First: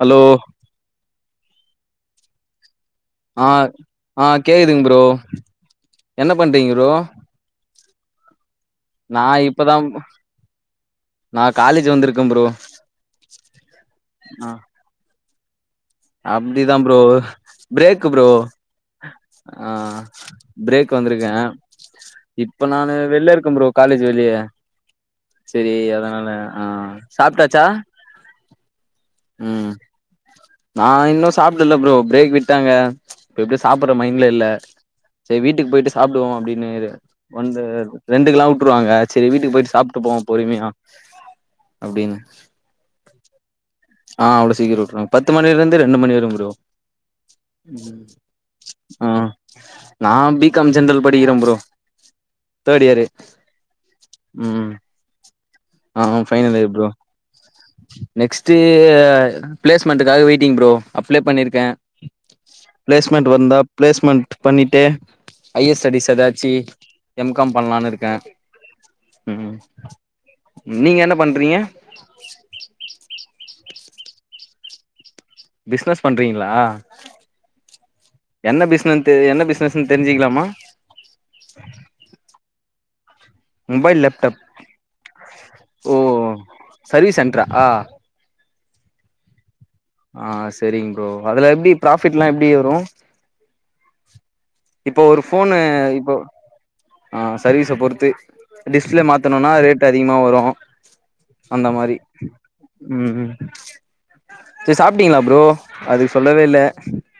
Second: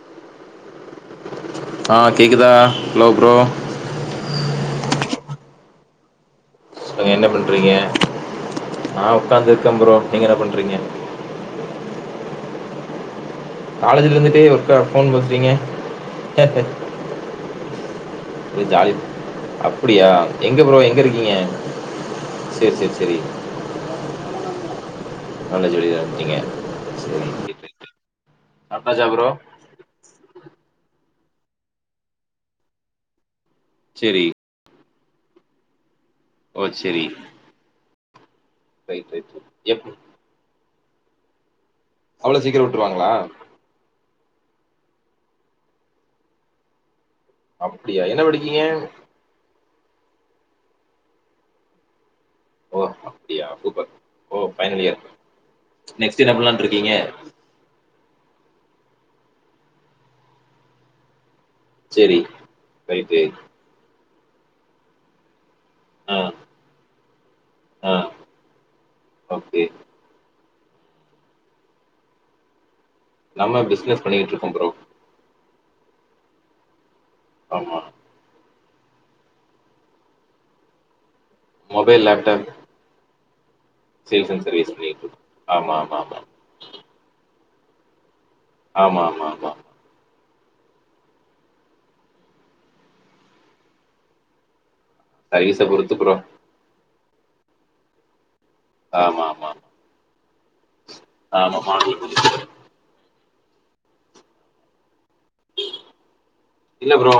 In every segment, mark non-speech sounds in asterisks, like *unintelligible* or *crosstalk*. Hello ஆ கேக்குதா hello bro ஆ ஆ கேக்குதுங் ப்ரோ என்ன பண்றீங் சொல்லுங்க என்ன பண்றீங்க நா ஒக்காந்துயிருக்க ப்ரோ நீங்க என்ன பண்றீங்க நா காலேஜ் வந்துருக்க ப்ரோ காலேஜ்ல இருந்துட்டே ஒர்க்கா போன் பேசுறீங்க அப்டிதா ப்ரோ பிரேக் ப்ரோ ஒரே ஜாலி ஆ அப்டியா எங்க ப்ரோ பிரேக் எங்க வந்திருக்கே இருக்கீங்க இப்ப சேரி சேரி நானு சேரி வெளில இருக்கே ப்ரோ காலேஜ் வெளியே செரி காலேஜ் வெளில அதனால இருந்துட்டீங்க ஆ சேரி சாப்பிட்டாச்சா சாப்ட்டாச்சா ப்ரோ ம் நா இன்னு சாப்பிடல ப்ரோ பிரேக் விட்டாங்க இப்ப எப்டியோ சாப்படுற சேரி மைண்ட்ல இல்ல செரி வீட்டுக்கு போயிட்டு சாப்பிடுவோ அப்டின்னு ஓ சேரி வந்து ரெண்டு கெல்லா கூப்புடுவாங்க ரைட் செரி ரைட் வீட்டுக்கு போயிட்டு எப் சாப்பிட்டு போவோ பொறுமையா அப்டின்னு அவ்ளோ சீக்ரோ விட்ருவாங்களா ஆ அவ்ளோ சீக்ரோ விட்டுருவாங்க பத்து மணிலே இருந்து ரெண்டு மணி வரயு ப்ரோ அப்டியா ம் என்ன படிக்கீங்க ஆ நா பி காம் ஜென்ரல் படிக்கிறே ப்ரோ ஓ தேட் இயரு அப்டியா சூப்பர் ஓ ம் ஃபைனல் இயர் ஆமா நெக்ஸ்ட் என்ன ஃபைனல் பண்ணலான்ட்டு இ்யர் ப்ரோ இருக்கீங்க நெக்ஸ்ட் பிளேஸ் மெண்ட்டுகாக வெயிட்டிங் ப்ரோ அப்ளை பண்ணிருக்கே சேரி ரைட்டு பிளேஸ்மெண்ட் வந்தா பிளேஸ்மெண்ட் பண்ணிட்டே ஹையர் ஸ்டடிஸ் ஆ ஏதாச்சு எம் காம் ஆ பண்ணலாம்னு இருக்கே ஓகே. நீங்க என்ன பண்ணுறீங்க நம்ம பிஸ்னஸ் பண்ணிக்கிட்டு இருகோ ப்ரோ பிஸ்னஸ் பண்றீங்களா ஆமா என்ன பிஸ்னசு தெ. என்ன பிசினஸ்ன்னு தெரிஞ்சுக்கலாமா mobile laptop mobile sales laptop and service பண்ணிக்கிட்டுருக்கோம். ஆமா, ஓ ஆமா, ஆமா. சர்வீஸ் சென்ரா ஆமா ஆமா ஆமா ஆ செரிங்க் ப்ரோ அதுல எப்டி ப்ராஃபிட்லா எப்டி வரு இப்போ ஒரு ஃபோனு சர்வீஸ பொறுத்து இப்போ ப்ரோ. ஆ சர்வீஸ பொறுத்து டிஸ்பிளே ஆமா, ஆமா, மாத்தணும்னா ஆமா. ரேட் அதிகமா வரு ஆமா அந்த மாரி மாடல் புதுசு. ம் செரி சாப்ட்டீங்களா ப்ரோ அதுக்கு சொல்லவே இல்ல இல்ல ப்ரோ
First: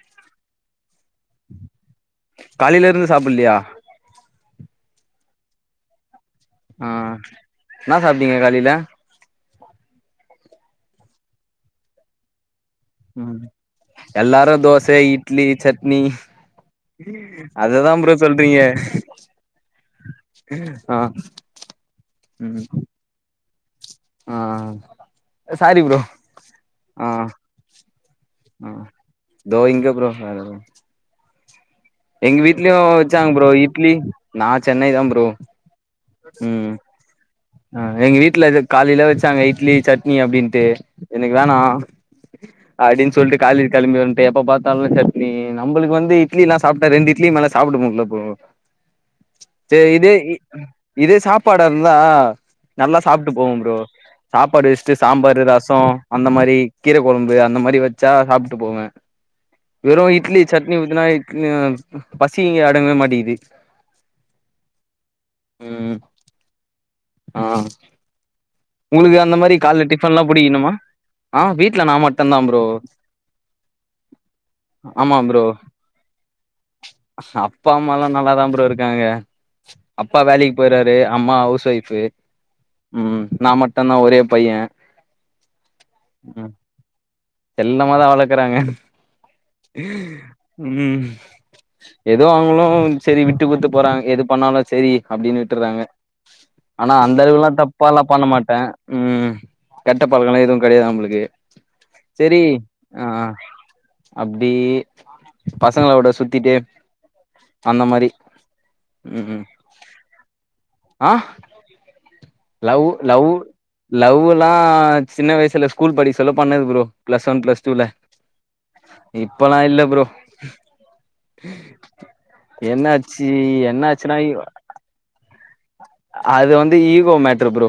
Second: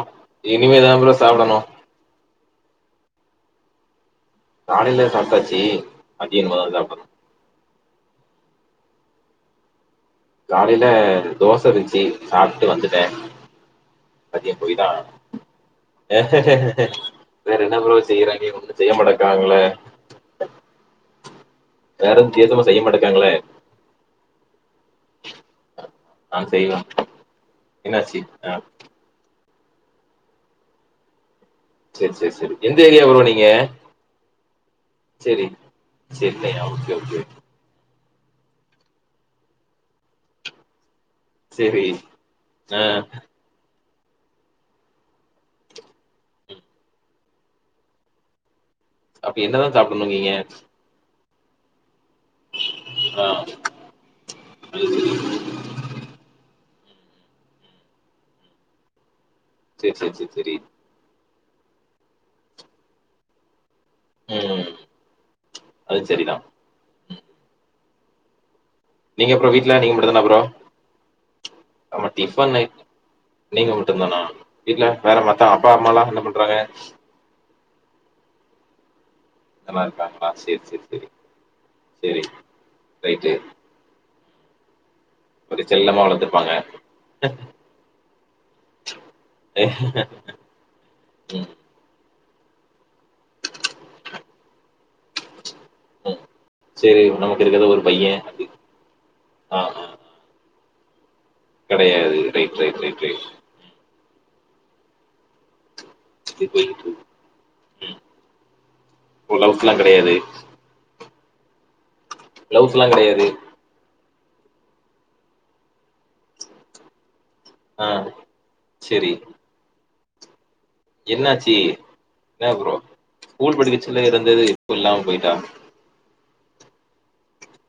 இனிமே தா பரோ சாப்டணு காலைலேருந்து சாப்ட்லையா காலைல சாப்ட்டாச்சி மத்ய மா ஆ என்ன சாப்டீங்க காலையில காலையில ரெண்டு தோச இருந்துச்சு சாப்ட்டு வந்துட்டே ம் எல்லாரு தோச இட்லி சட்னி வேற என்ன அததா ப்ரோ செய்றாய்ங்க? சொல்றீங்க ஒண்ணும் *unintelligible* ஆ வேற எது ம் வித்தியாசமா செய்யமாட்டுகங்களே ஆ அ சாரி ப்ரோ நான் செய்வேன். ஆ ஆ தோ இங்க ப்ரோ ஆ ஆ செர் செர் செரி எந்த ஏரியா ப்ரோ வச்சாங்க நீங்க இட்லி நா சென்னை தா ப்ரோ செரி சென்னையா ம் ஆ ஓகே ஓகே ஆ எங்க வீட்டுல எதோ காலையில வச்சாங்க இட்லி சட்னி அப்டின்ட்டு இன்னைக்கு வேணா செரி ஆ அப்டின்னு சொல்ட்டு கால்ல களம்பி வந்துட்டு எப்ப பாத்தாலு சட்னி நம்ளுக்கு வந்து இட்லிலா சாப்ட்டா ரெண்டு இட்லி மேல்ல சாப்ட முடில்ல ப்ரோ அப்ப என்னதா செரி இதே சாப்டணுங்கீங்க இதே சாப்பாட இருந்தா நல்லா ஆ சாப்ட்டு போவ ப்ரோ சாப்பாடு அது வச்சிட்டு சாம்பார் செரி ரசோ அந்த மாரி கீர கொழம்பு அந்த மாரி வச்சா சாப்ட்டு போவே செரி வெறு செரி செரி இட்லி செரி சட்னி வெச் துனா இட்லி பசிக்கு அடங்கவே மாட்டேகிது ம் ம் அது செரிதா ஆ உங்களுக்கு நீங்க அந்த அப்றோ மாரி வீட்ல கால்ல நீங்க டிஃபன்ல்லா மட்டுந்தானா ப்ரோ புடிக்கணுமா ஆ வீட்ல நா ஆமா மட்டுதா டிஃபன் ப்ரோ நீங்க மட்டுதானா வீட்ல ஆமா வேற ப்ரோ மத்தா அப்பா அம்மாலா என்ன பண்றாங்க அப்பா அம்மாலா நல்லாதா ப்ரோ இருக்காங்க நல்லா அப்பா இருக்காங்களா வேலைக்கு செரி செரி போய்றாரு செரி அம்மா ஹவுஸ் ஒய்ஃப்பு செரி ம் ரைட்டு நா மட்டுதா ஒரே பையே கொஞ்சோ செல்லமா வளத்துருப்பாங்க செல்லமா தா வளக்குறாங்க ம் ஏதோ அவுங்களு செரி விட்டு குத்து போறாங்க எது பண்ணாலு செரி அப்டின் விட்ருறாங்க ம் ஆனா செரி அந்த நமக்கு அளவக்ல்லா இருக்கறது ஒரு தப்பல்லா பைய பண்ண அது மாட்டே ம் ஆ ஆ கெட்ட பழக்கலா எதுவு கடையாது நம்ளுக்கு கெடையாது செரி ரைட் ரைட் ரைட் ஆ ரைட் அப்டி பசங்களோட இது சுத்திட்டே போயிட்ருக்கு அந்த ம் மாரி ம் ஓ ம் லவ்ஸ்லா கெடையாது ஆ லவ் லவ்ஸ்லா லவ் கெடையாது லவ் எல்லா சின்ன வயசல ஸ்கூல் படிக்க சொல்ல பண்ணது bro plus one plus two ல ஆ செரி இப்பளா இல்ல ப்ரோ என்னாச்சு என்ன ப்ரோ என்னாச்சி ஸ்கூல் என்ன படிக்கச்சல ஆச்சினா இருந்தது இப்ப இல்லாம போயிட்டா அது வந்து ஈகோ மேட்ரு ப்ரோ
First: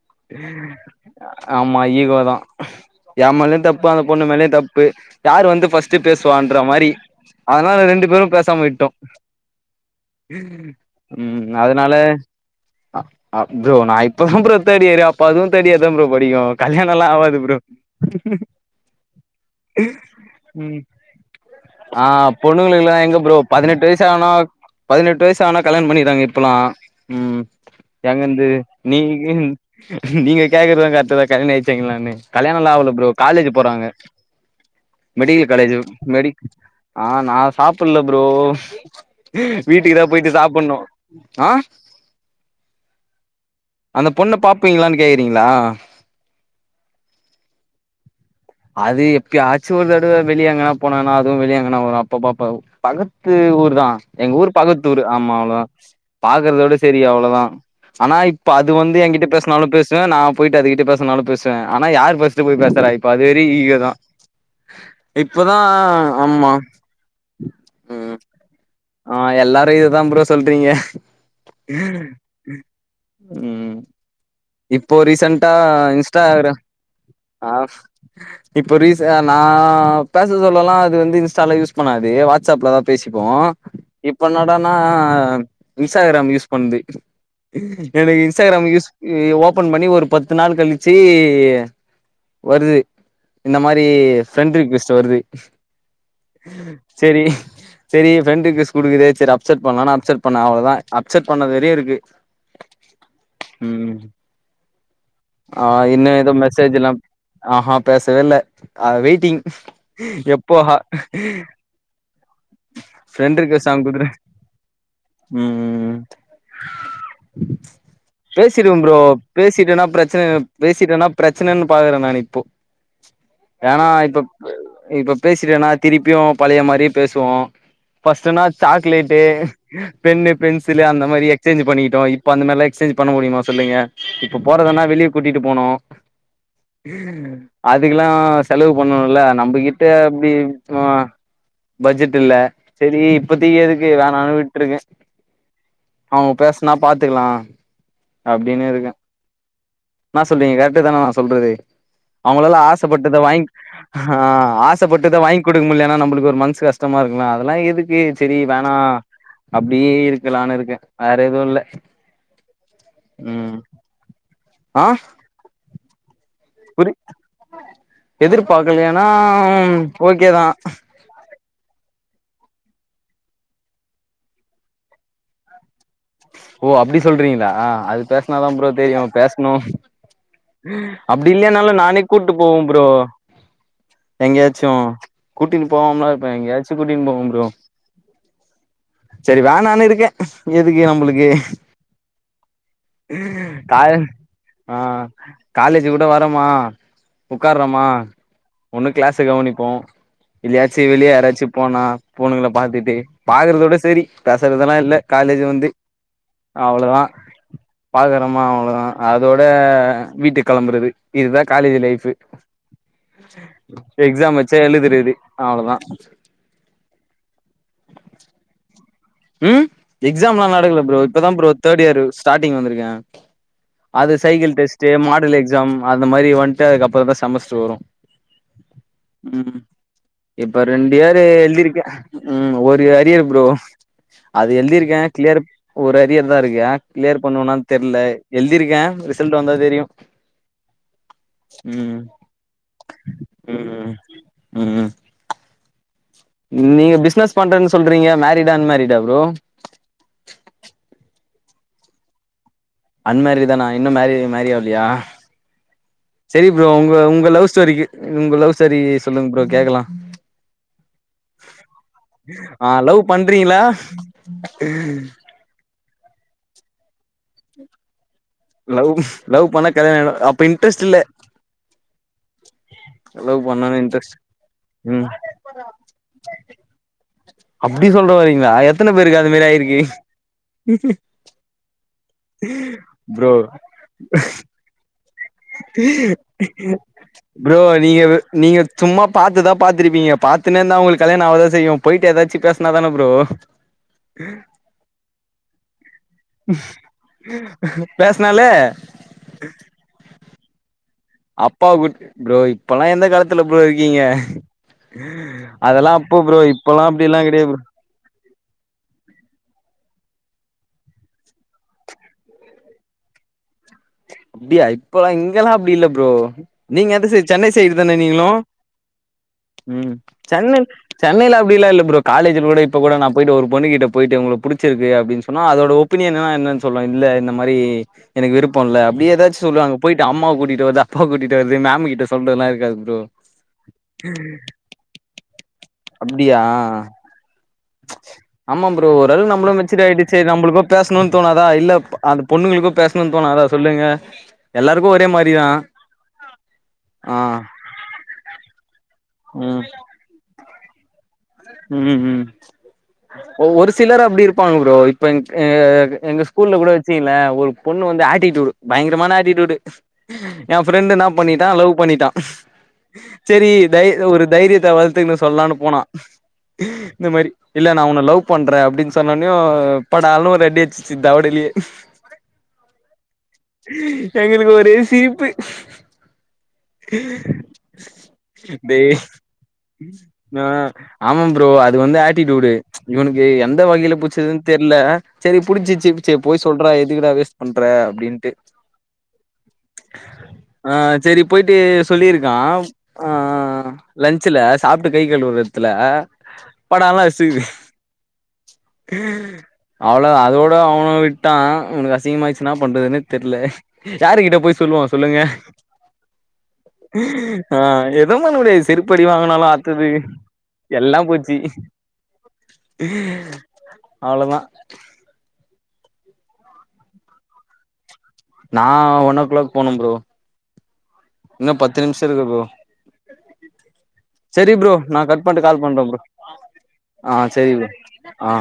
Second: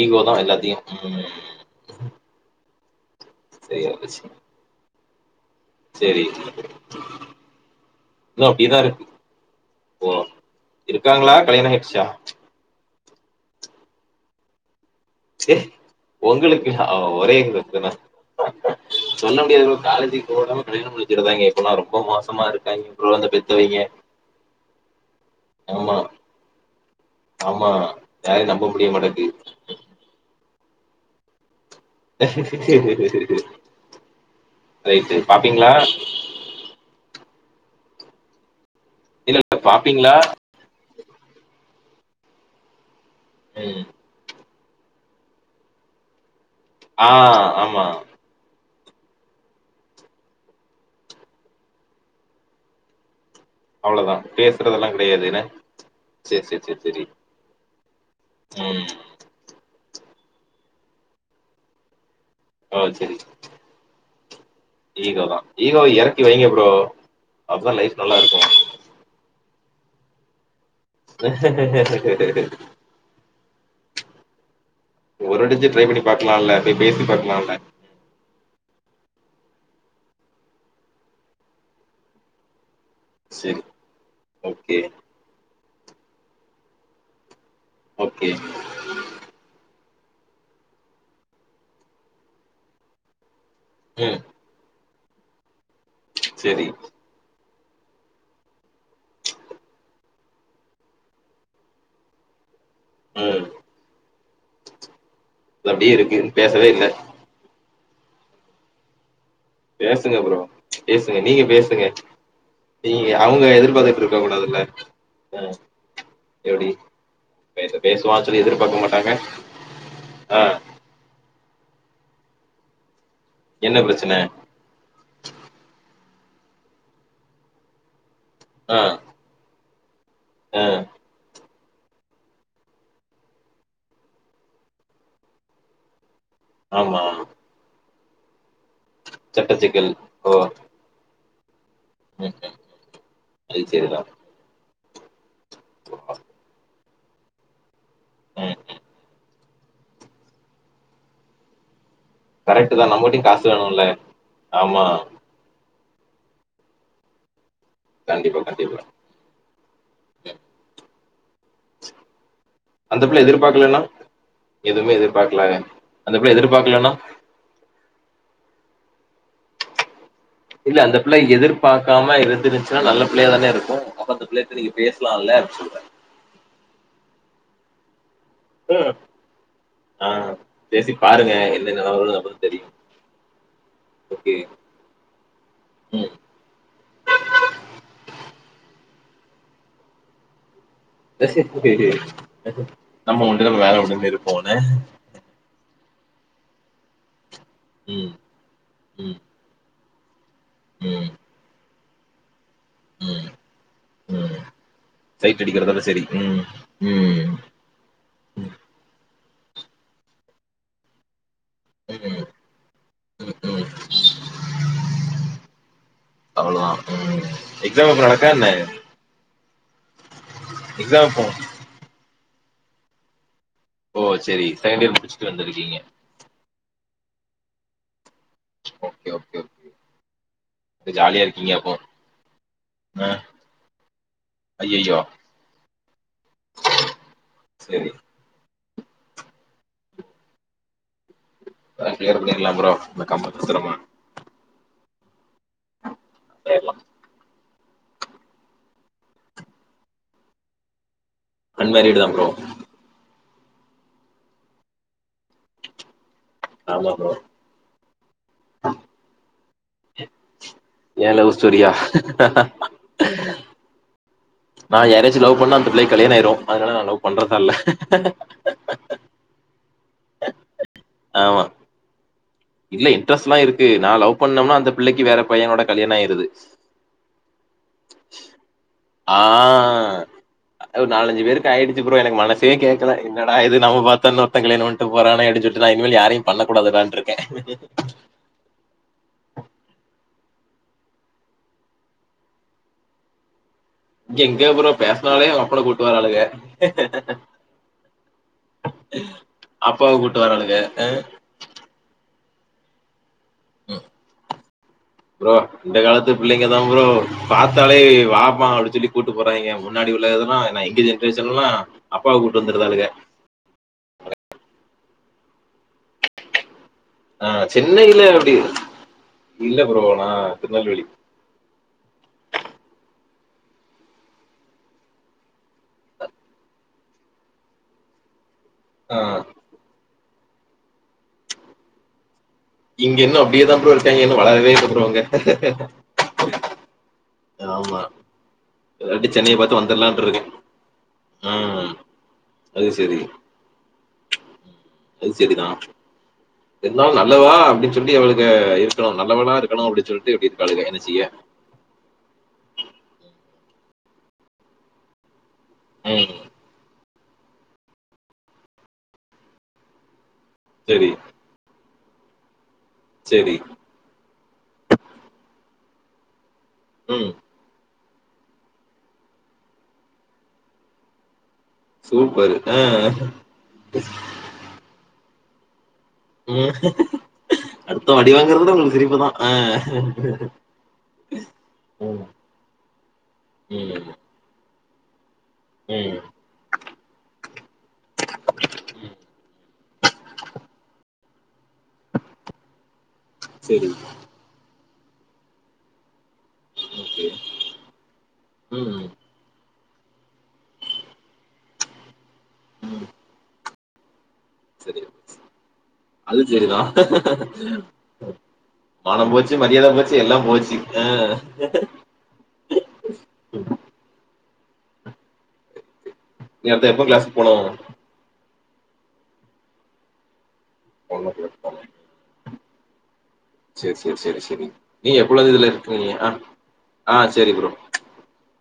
ஈகோ தா எல்லாத்தையு ம் ஆ மா ஈகோ தா ஏம்மேலயு தப்பு சரியா அந்த போச்சு பொண்ணு மேலேயு தப்பு யாரு வந்து ஃபஸ்ட் த்தி சரி பேசுவான்ற இன்னு மாரி அதனால ரெண்டு பேரு பேசாம அப்டிதா விட்டோ இருக்கு ஓ இருக்காங்களா ம் கல்யாண அதுனால ஆயிடுச்சா அப் ஃப்ரோ நா இப்ப தா ப்ரோ தேட்டியரு அப் இப்ப அதுவு ஏ தேட்யிர்தா ப்ரோ படிக்கு உங்களுக்கு கல்யாணோ ஆ, எல்லா ஒரே ஆவாது ப்ரோ இதுதான சொல்ல முடியாது ப்ரோ காலேஜ்க்கு போகாம ம் கல்யாணோ முடிச்சுருதாங்க இப்பலா ரொம்ப ஆ மோசமா இருக்காங்க பொண்ணுங்களுக்குல்லா ப்ரோ எங்க அந்த பெ பதினெட்டு வயசு ஆனா பதினெட்டு வயசு ஆனா கல்யாண ஆமா பண்ணிகிறங்க இப்பெல்லா ம் ஆமா எங்கந்து யாரையு நம்ப முடிய நீ மாட்டேங்குது நீங் நீங்க கேக்கறதங்க கரெக்ட் தா கல்யாண ஆய்ச்சங்களா கல்யாண எல்லா ஆவல ப்ரோ காலேஜ் போறாங்க ரைட்டு மெடிக்கல் பாப்பீங்களா காலேஜ் மெடி ஆ நா சாப்பட்ல்ல ப்ரோ இல்ல இல்ல வீட்டுக்குதா பாப்பீங்களா போயிட்டு சாப்புட்ணு ஆ ம் அந்த பொண்ண பாப்பீங்களானு கேக்குறீங்களா ஆ ஆமா அது எப்பயாச்சு ஒரு தடவ வெளியா எங்கனா போனேனா அதுவு வெளியா எங்கனா வரு அப்ப பாப்ப பக்கத்து ஊர் தா அவ்ளோதா எங்க ஊர் பேசுறதெல்லா பக்கத்து ஊர் கெடையாது ஆமா என்ன அவ்ளோ தா சேரி சேரி பாக்குறதோட சேரி செரி சேரி அவ்ளோதா ஆனா இப்ப அது ம் வந்து என்கிட்ட பேசினாலு பேசு நா போயிட்டு அதுகிட்ட பேசினாலு பேசுவ ஆனா யார் ஃபஸ்ட்டு போய் ஓ பேசறா இப்ப செரி அதுவறிங்கு ஈகோதா ஈகோ வா? ஈகோவ எறக்கி வைங்க ஆமா ப்ரோ அப்பதா லைஃப் நல்லா ம் இருக்கு ஆ எல்லாரு இததா ப்ரோ சொல்றீங்க ம் இப்போ ஒரு ரீசன்ட்டா வாட்டியாச்சு ட்ரை பண்ணி பாக்கலால்ல இன்ஸ்ட்டாகிராம் போய் பேசி பாக்கலால்ல ஆ இப்ப ரீச நா பேச சொல்லலா அது வந்து இன்ஸ்டாலா யூஸ் பண்ணாது வாட்ஸ் அப்ல தா பேசிப்போ செரி இப்ப என்னடானா ஓகே இன்ஸ்டாகிராம் யூஸ் பண்ணுது எனக்கு ஓகே இன்ஸ்டாகிராம் யூஸ் ஓப்பன் பண்ணி ஒரு பத்து நாள் கழிச்சு வருது இந்த மாரி ம் ஃப்ரெண்டு ரிக்வஸ்ட் வருது செரி செரி செரி ஃப்ரெண்டு ரிக்வெஸ்ட் குடுக்குதே செரி அப்சட் பண்ண அவ்ளோதா அப்செட் பண்ணது வறையு இருக்கு ம் ம் ஆ இது அப்டியே இன்னு இருக்கு ஏதோ பேசவே மெசேஜ் இல்ல எல்லா ஆஹா பேசவே இல்ல ஆ வெய்ட்டிங் பேசுங்க ப்ரோ பேசுங்க நீங்க பேசுங்க நீங்க ஃப்ரெண்ட் அவங்க ரிக்வெஸ்ட் அனுப்பி எதிர்பாத்துட்டு இருக்க குடுத்துட்டு கூடாதுல்ல ஆ ம் எப்டி பேசு பேசிடுவோ ப்ரோ பேசிட்டேனா பிரச்சன ஆ பேசிட்டனா பிரச்சனன்னு பாக்குறே நானு இப்போ என்ன ஏன்னா ஆ பிரச்சன இப்ப இப்ப பேசிட்டேன்னா திருப்பியு பழைய மாரியே பேசுவோ ஃபஸ்ட்டுனா ஆ சாக்லேட்டு பெண்ணு ஆ பென்சிலு அந்த மாரி எக்ஸ்சேஞ் பண்ணிகிட்டோ இப்ப அந்த மாரில‌ எக்ஸ்சேஞ்ச் பண்ண முடியுமா சொல்லுங்க இப்ப போறதுன்னா வெளியே கூட்டிட்டு போனு ஆமா அதுக்கெல்லா செலவு பண்ணணுல்ல சட்ட சிக்கல் நம்மகிட்ட அப்டி ஓ ஆ பட்ஜெட் இல்ல ம் செரி இப்பத்திக்கி அது எதுக்கு செரிதா வேணாண்னு விட்டு இருக்கே அவுங்க பேசுனா பாத்துக்கலா ஆ அப்டின்னு இருக்கே என்னா சொல்றீங்க கரெக்ட்டு தானே நா சொல்றது அவங்களெல்லா கரெக்ட் தான் ஆசைப்பட்டத நம்மகிட்டயும் காசு வாங் வேணும்ல ஆமா ஆசைப்பட்டத வாங் குடுக்க முட்லன்னா நம்மளுக்கு ஒரு மனசு கஷ்டமா இருக்குல அதெல்லா எதுக்கு செரி கண்டிப்பா வேணா கண்டிப்பா அப்டியே இருக்கலான்னு இருக்கே வேற எதுவு இல்ல அந்த பிள்ள ம் எதிர்பாக்கலனா ஆ எதுவுமே எதிர்பார்க்கல அந்த பிள்ள எதிர்பாக்கலனா எதிர்பாக்கலைனா ம் ஓகே தா இல்ல அந்த பிள்ள எதிர் பாக்காம இருந்துச்சுனா நல்ல பிள்ளையா தானே இருக்கு அப்ப அந்த பிள்ள கிட்ட நீங்க பேசலாம்ல அப்டினு சொல்வ ஓ அப்டி சொல்றீங்களா அது பேசுனாதா ப்ரோ தெரியு பேசணு ஆ, பேசி அப்டி பாருங்க இல்லையனாலு என்ன நானே நிலவரம் கூப்டு அப்படின்னு போவே தெரியும் ப்ரோ ஓகே எங்கேயாச்சு கூட்டின்னு போவம்லா இருப்பே எங்கயாச்சும் கூட்டின்னு போவே ப்ரோ செரி வேனானு இருக்கே எதுக்கு நம்மளுக்கு நம்ம உண்டு நம்ம வேலை காய உண்டு இருப்போம்னு ஆ காலேஜ் கூட வரமா உட்கார்றமா ம், ஒண்ணு ம், க்ளாஸ கெவனிப்போ இல்லயாச்சு வெளியே ம், யாராச்சு போனா பொண்ணுங்கள பாத்துட் டு ம், பாக்குறதோட செரி ம். பேசறதெல்லா இல்ல காலேஜ் சைட் வந்து அடிக்கிறதோட சரி ம், அவ்ளோதா ம், பாக்குறமா ம், அவ்ளோதா அதோட வீட்டுக்கு கெளம்புறது இதுதா காலேஜ் ம், லைஃப்பு ம், ம். எக்ஸாம் வச்சா எழுதுறது அவ்ளோதா அவ்ளோவுதா ம் எக்ஸாம் இப்ப நடக்கா என்ன ம் எக்ஸாம் எல்லா நடக்குல ப்ரோ எக்ஸாம் இப்பதா போனோ ப்ரோ தேர்ட் இயர் ஸ்டார்ட்டிங் வந்துருக்கே ஓ அது சரி சைக்கிள் செகண்ட் டெஸ்ட் இயர் முடிச்சுட்டு மாடல் எக்ஸாம் வந்திருக்கீங்க அந்த மாரி வந்துட்டு அதுக்குப்புறோ தா செமஸ்டர் வரு ஓகே ஓகே ம் ஓகே இப்ப ரெண்டு இது இயர் ஜாலியா இருக்கீங்க அப்போ எழுதிருக்கே ம் ஒரு ஆ அரியர் ப்ரோ அது எழுதி ஐயோ இருக்கே க்ளியர் ஒரு அரியர் தா இருக்கே க்ளியர் பண்ணுவேனானு சரி தெரியல எழுதிருக்கே ரிசல்ட் வந்தா தெரியு துலா ம் க்ளியர் பண்ணிக்கலா ப்ரோ இந்த கம்ப சுத்துறமா ம் ம் நீங்க பிசினஸ் பண்றேன்னு சொல்றீங்க மேரிடா அன்மேரிடா ப்ரோ அன்மேரீடு தா ப்ரோ அன்மேரிடு தானா இன்னு மேரிட் மேரி ஆகலையா செரி ப்ரோ உங்க உங்க லவ் ஸ்டோரிக்கு உங்க லவ் ஸ்டோரி சொல்லுங்க ப்ரோ கேக்கலா ஏ லவ் ஸ்டோரி ஆ ஆ லவ் பண்றீங்களா நா யாராச்சும் லவ் பண்ணா அந்த புள்ளைக்கு கல்யாணோ ஆயிடு அதனால நா லவ் பண்றதா இல்ல லவ் லவ் பண்ண கல்யாணோ ஆயிடு அப்போ இன்டரஸ்ட் இல்ல ஆமா இல்ல இட்ரெஸ்லா லவ் இருக்கு பண்ணனு நா இன்ட்ரெஸ்ட் லவ் பண்ணோம்னா அந்த புள்ளைக்கு ம் வேற பையனோட கல்யாணோ ஆயிருது அப்டி சொல்ல வரீங்களா எத்தன ஆ பேருக்கு அது மாரி ஆயிருக்கு *unintelligible* ஆயிடுசு ப்ரோ எனக்கு மனசே கேக்கல ப்ரோ என்னடா இது நம்ம பாத்தா இன்னொருத்த கல்யாணோ பண்ணட்டு போறானே அப்டின் ட்டுரா இனிமே யாரையு பண்ணக்கூடாதுடான்று ப்ரோ நீங்க நீங்க சும்மா பாத்து தா பாத்துருப்பீங்க பாத்துன்னே இருந்தா அவங்களுக்கு கல்யாணோ ஆக தா செய்யு போயிட்டு ஏதாச்சும் பேசுனா தானே ப்ரோ எங்க ப்ரோ பேசுனாலே அப்பன கூப்டு வராளுங்க பேசனாலே அப்பாவ கூப்டு வராளுங்க அ அப்பாவ கூப் ப்ரோ இப்பல்லா எந்த காலத்துல ப்ரோ இருக்கீங்க ப்ரோ இந்த அதெல்லா காலத்து அப்போ ப்ரோ பிள்ளங்க தா ஃப்ரோ இப்பல்லா அப்டில்லா கெடையாது ப்ரோ பாத்தாலே வாப்பான அப்டி சொல்லி கூப்ட்டு போறாய்ங்க முன்னாடி உள்ளதெல்லா ஏ எங்க ஜென்ரேஷன்ல எல்லா அப்பாவ கூட்ட்டு வந்துருந்தாளுங்க அப்டியா இப்பல்லா இங்கல்லா அப்டி இல்ல ஃப்ரோ நீங்க எந்த ஆ ‌சைடு சென்னை சைடு தானே சென்னையில நீங்களு அப்டி இல்ல ப்ரோ ம் நா சென்னை திருநெல்வேலி சென்னையில அப்டில்லா இல்ல ஃப்ரோ காலேஜ்ல கூட இப்ப கூட நா போய்ட்டு ஒரு பொண்ணிட்ட போய்ட்டு உங்கள புடிச்சிருக்கு அப்டின்னு சொன்னா அதோட இப்ப நீ என்னன்னா என்னனு சொல்ல இல்ல இந்த மாறி எனக்கு விருப்ப இல்ல ஆ அப்டி ஏதாச்சு சொல்றாங்க போய்ட்டு அம்மாவ கூட்டிட்டு வருது அப்பாவ கூட்டிட்டு வருது மேம் கிட்ட சொல்றதலா இங்க இருக் இன்னு அப்டியே தா ப்ரோ இருக்காங்க இன்னு *unintelligible* வளரவே இல்ல ப்ரோ இங்க அப்டியா ஆமா ஆமா ஃப்ரோ இல்லாட்டி ஓரளவு சென்னைய நம்மளு பாத்து வந்துரலான்ட்டு மெச்சிடாயிடுச்சே இருக்கே நம்மளுக்கு பேசணுன்னு தோணாதா ம் இல்ல அந்த அது பொண்ணுங்களுக்கு செரி பேசணுனு தோணாதா சொல்லுங்க எல்லாருக்கு ஒரே அது மாறி செரிதா தா இருந்தாலு நல்லவா அப்டின்னு சொல்லி அவளுங்க இருக்கணு நல்லவெனா ம் இருக்கணு அப்டி சொல்ட்டு இப்டி இருக்காளுங்க என்ன செய்ய ம் ம் ஒரு சிலர் அப்டி இருப்பாங்க ஃப்ரோ டென்த்து ஆ ம் எங்க ஸ்கூல்ல கூட சீல ஒரு பொண்ணு வந்து ஆட்டிடூடு பயங்கரமான ஆட்டிடூடு எ செரி பிரெண்டு்ன புக் பண்ணிட்டா லவ் பண்ணிட்டா செரி தை ஒரு தைரியத்த வளத்துக்குன்னு சொல்லலான்னு போனா ம் இந்த மாறி இல்ல நா ஒன்ன லவ் பண்றே அப்டின்னு சொன்னோனயு படாலு ஒரு அடி அடிச்சுச்சு தவடலியே சூப்பரு ஆ எங்களுக்கு ஒரே சிரிப்பு ம் அடுத்த அடி வாங்கறதுல உங்களுக்கு டேய் சிரிப்புதா ஆ ஆ ஆமாம் ஃப்ரோ அது வந்து ம் ஆட்டிடூடு இவனுக்கு எந்த ம் வகையில புச்சதுன்னு தெரில செரி புடிச்சிச்சு ம் செ போய் சொல்ற எதுக்கட வேஸ்ட் பண்ற அப்டின்ட்டு ஆ சரி போயிட்டு சொல்லிருக்கா சரி ச்சுல சாப்ட்டு கை கழுவுற எடத்துல படலா ஓகே ம் *unintelligible* அவ்ளோதா அதோட அவனு விட்டா ஒனக்கு அசிங்கமாச்சு என்னா ம் பண்றதுன்னு தெரில யாரு கிட்ட போய் சொல்லுவா செரி சொல்லுங்க அது செரிதா ஆ எது பண்ண முடியாது செருப்படி மானம் போச்சு வாங்கினாலு மரியாத ஆத்தது போச்சு எல்லா போச்சு ஆ எல்லா போச்சு அவ்ளோ தா நேத்த எப்ப க்ளாஸ் போனோ நா ஒன் ஓ க்ளாக் போனோ ஃப்ரோ ஒன் ஓ க்ளாக் இன்ன பத்து நிமிஷ இருக்கு ப்ரோ சேரி சேரி சேரி சேரி செரி ஃப்ரோ நீ நா கட் எப்போலருந்து பண்ணி இதுல கால் பண்றே இருக்கீங்க ஃப்ரோ ஆ ஆ சேரி ப்ரோ செரி ஃப்ரோ ஆ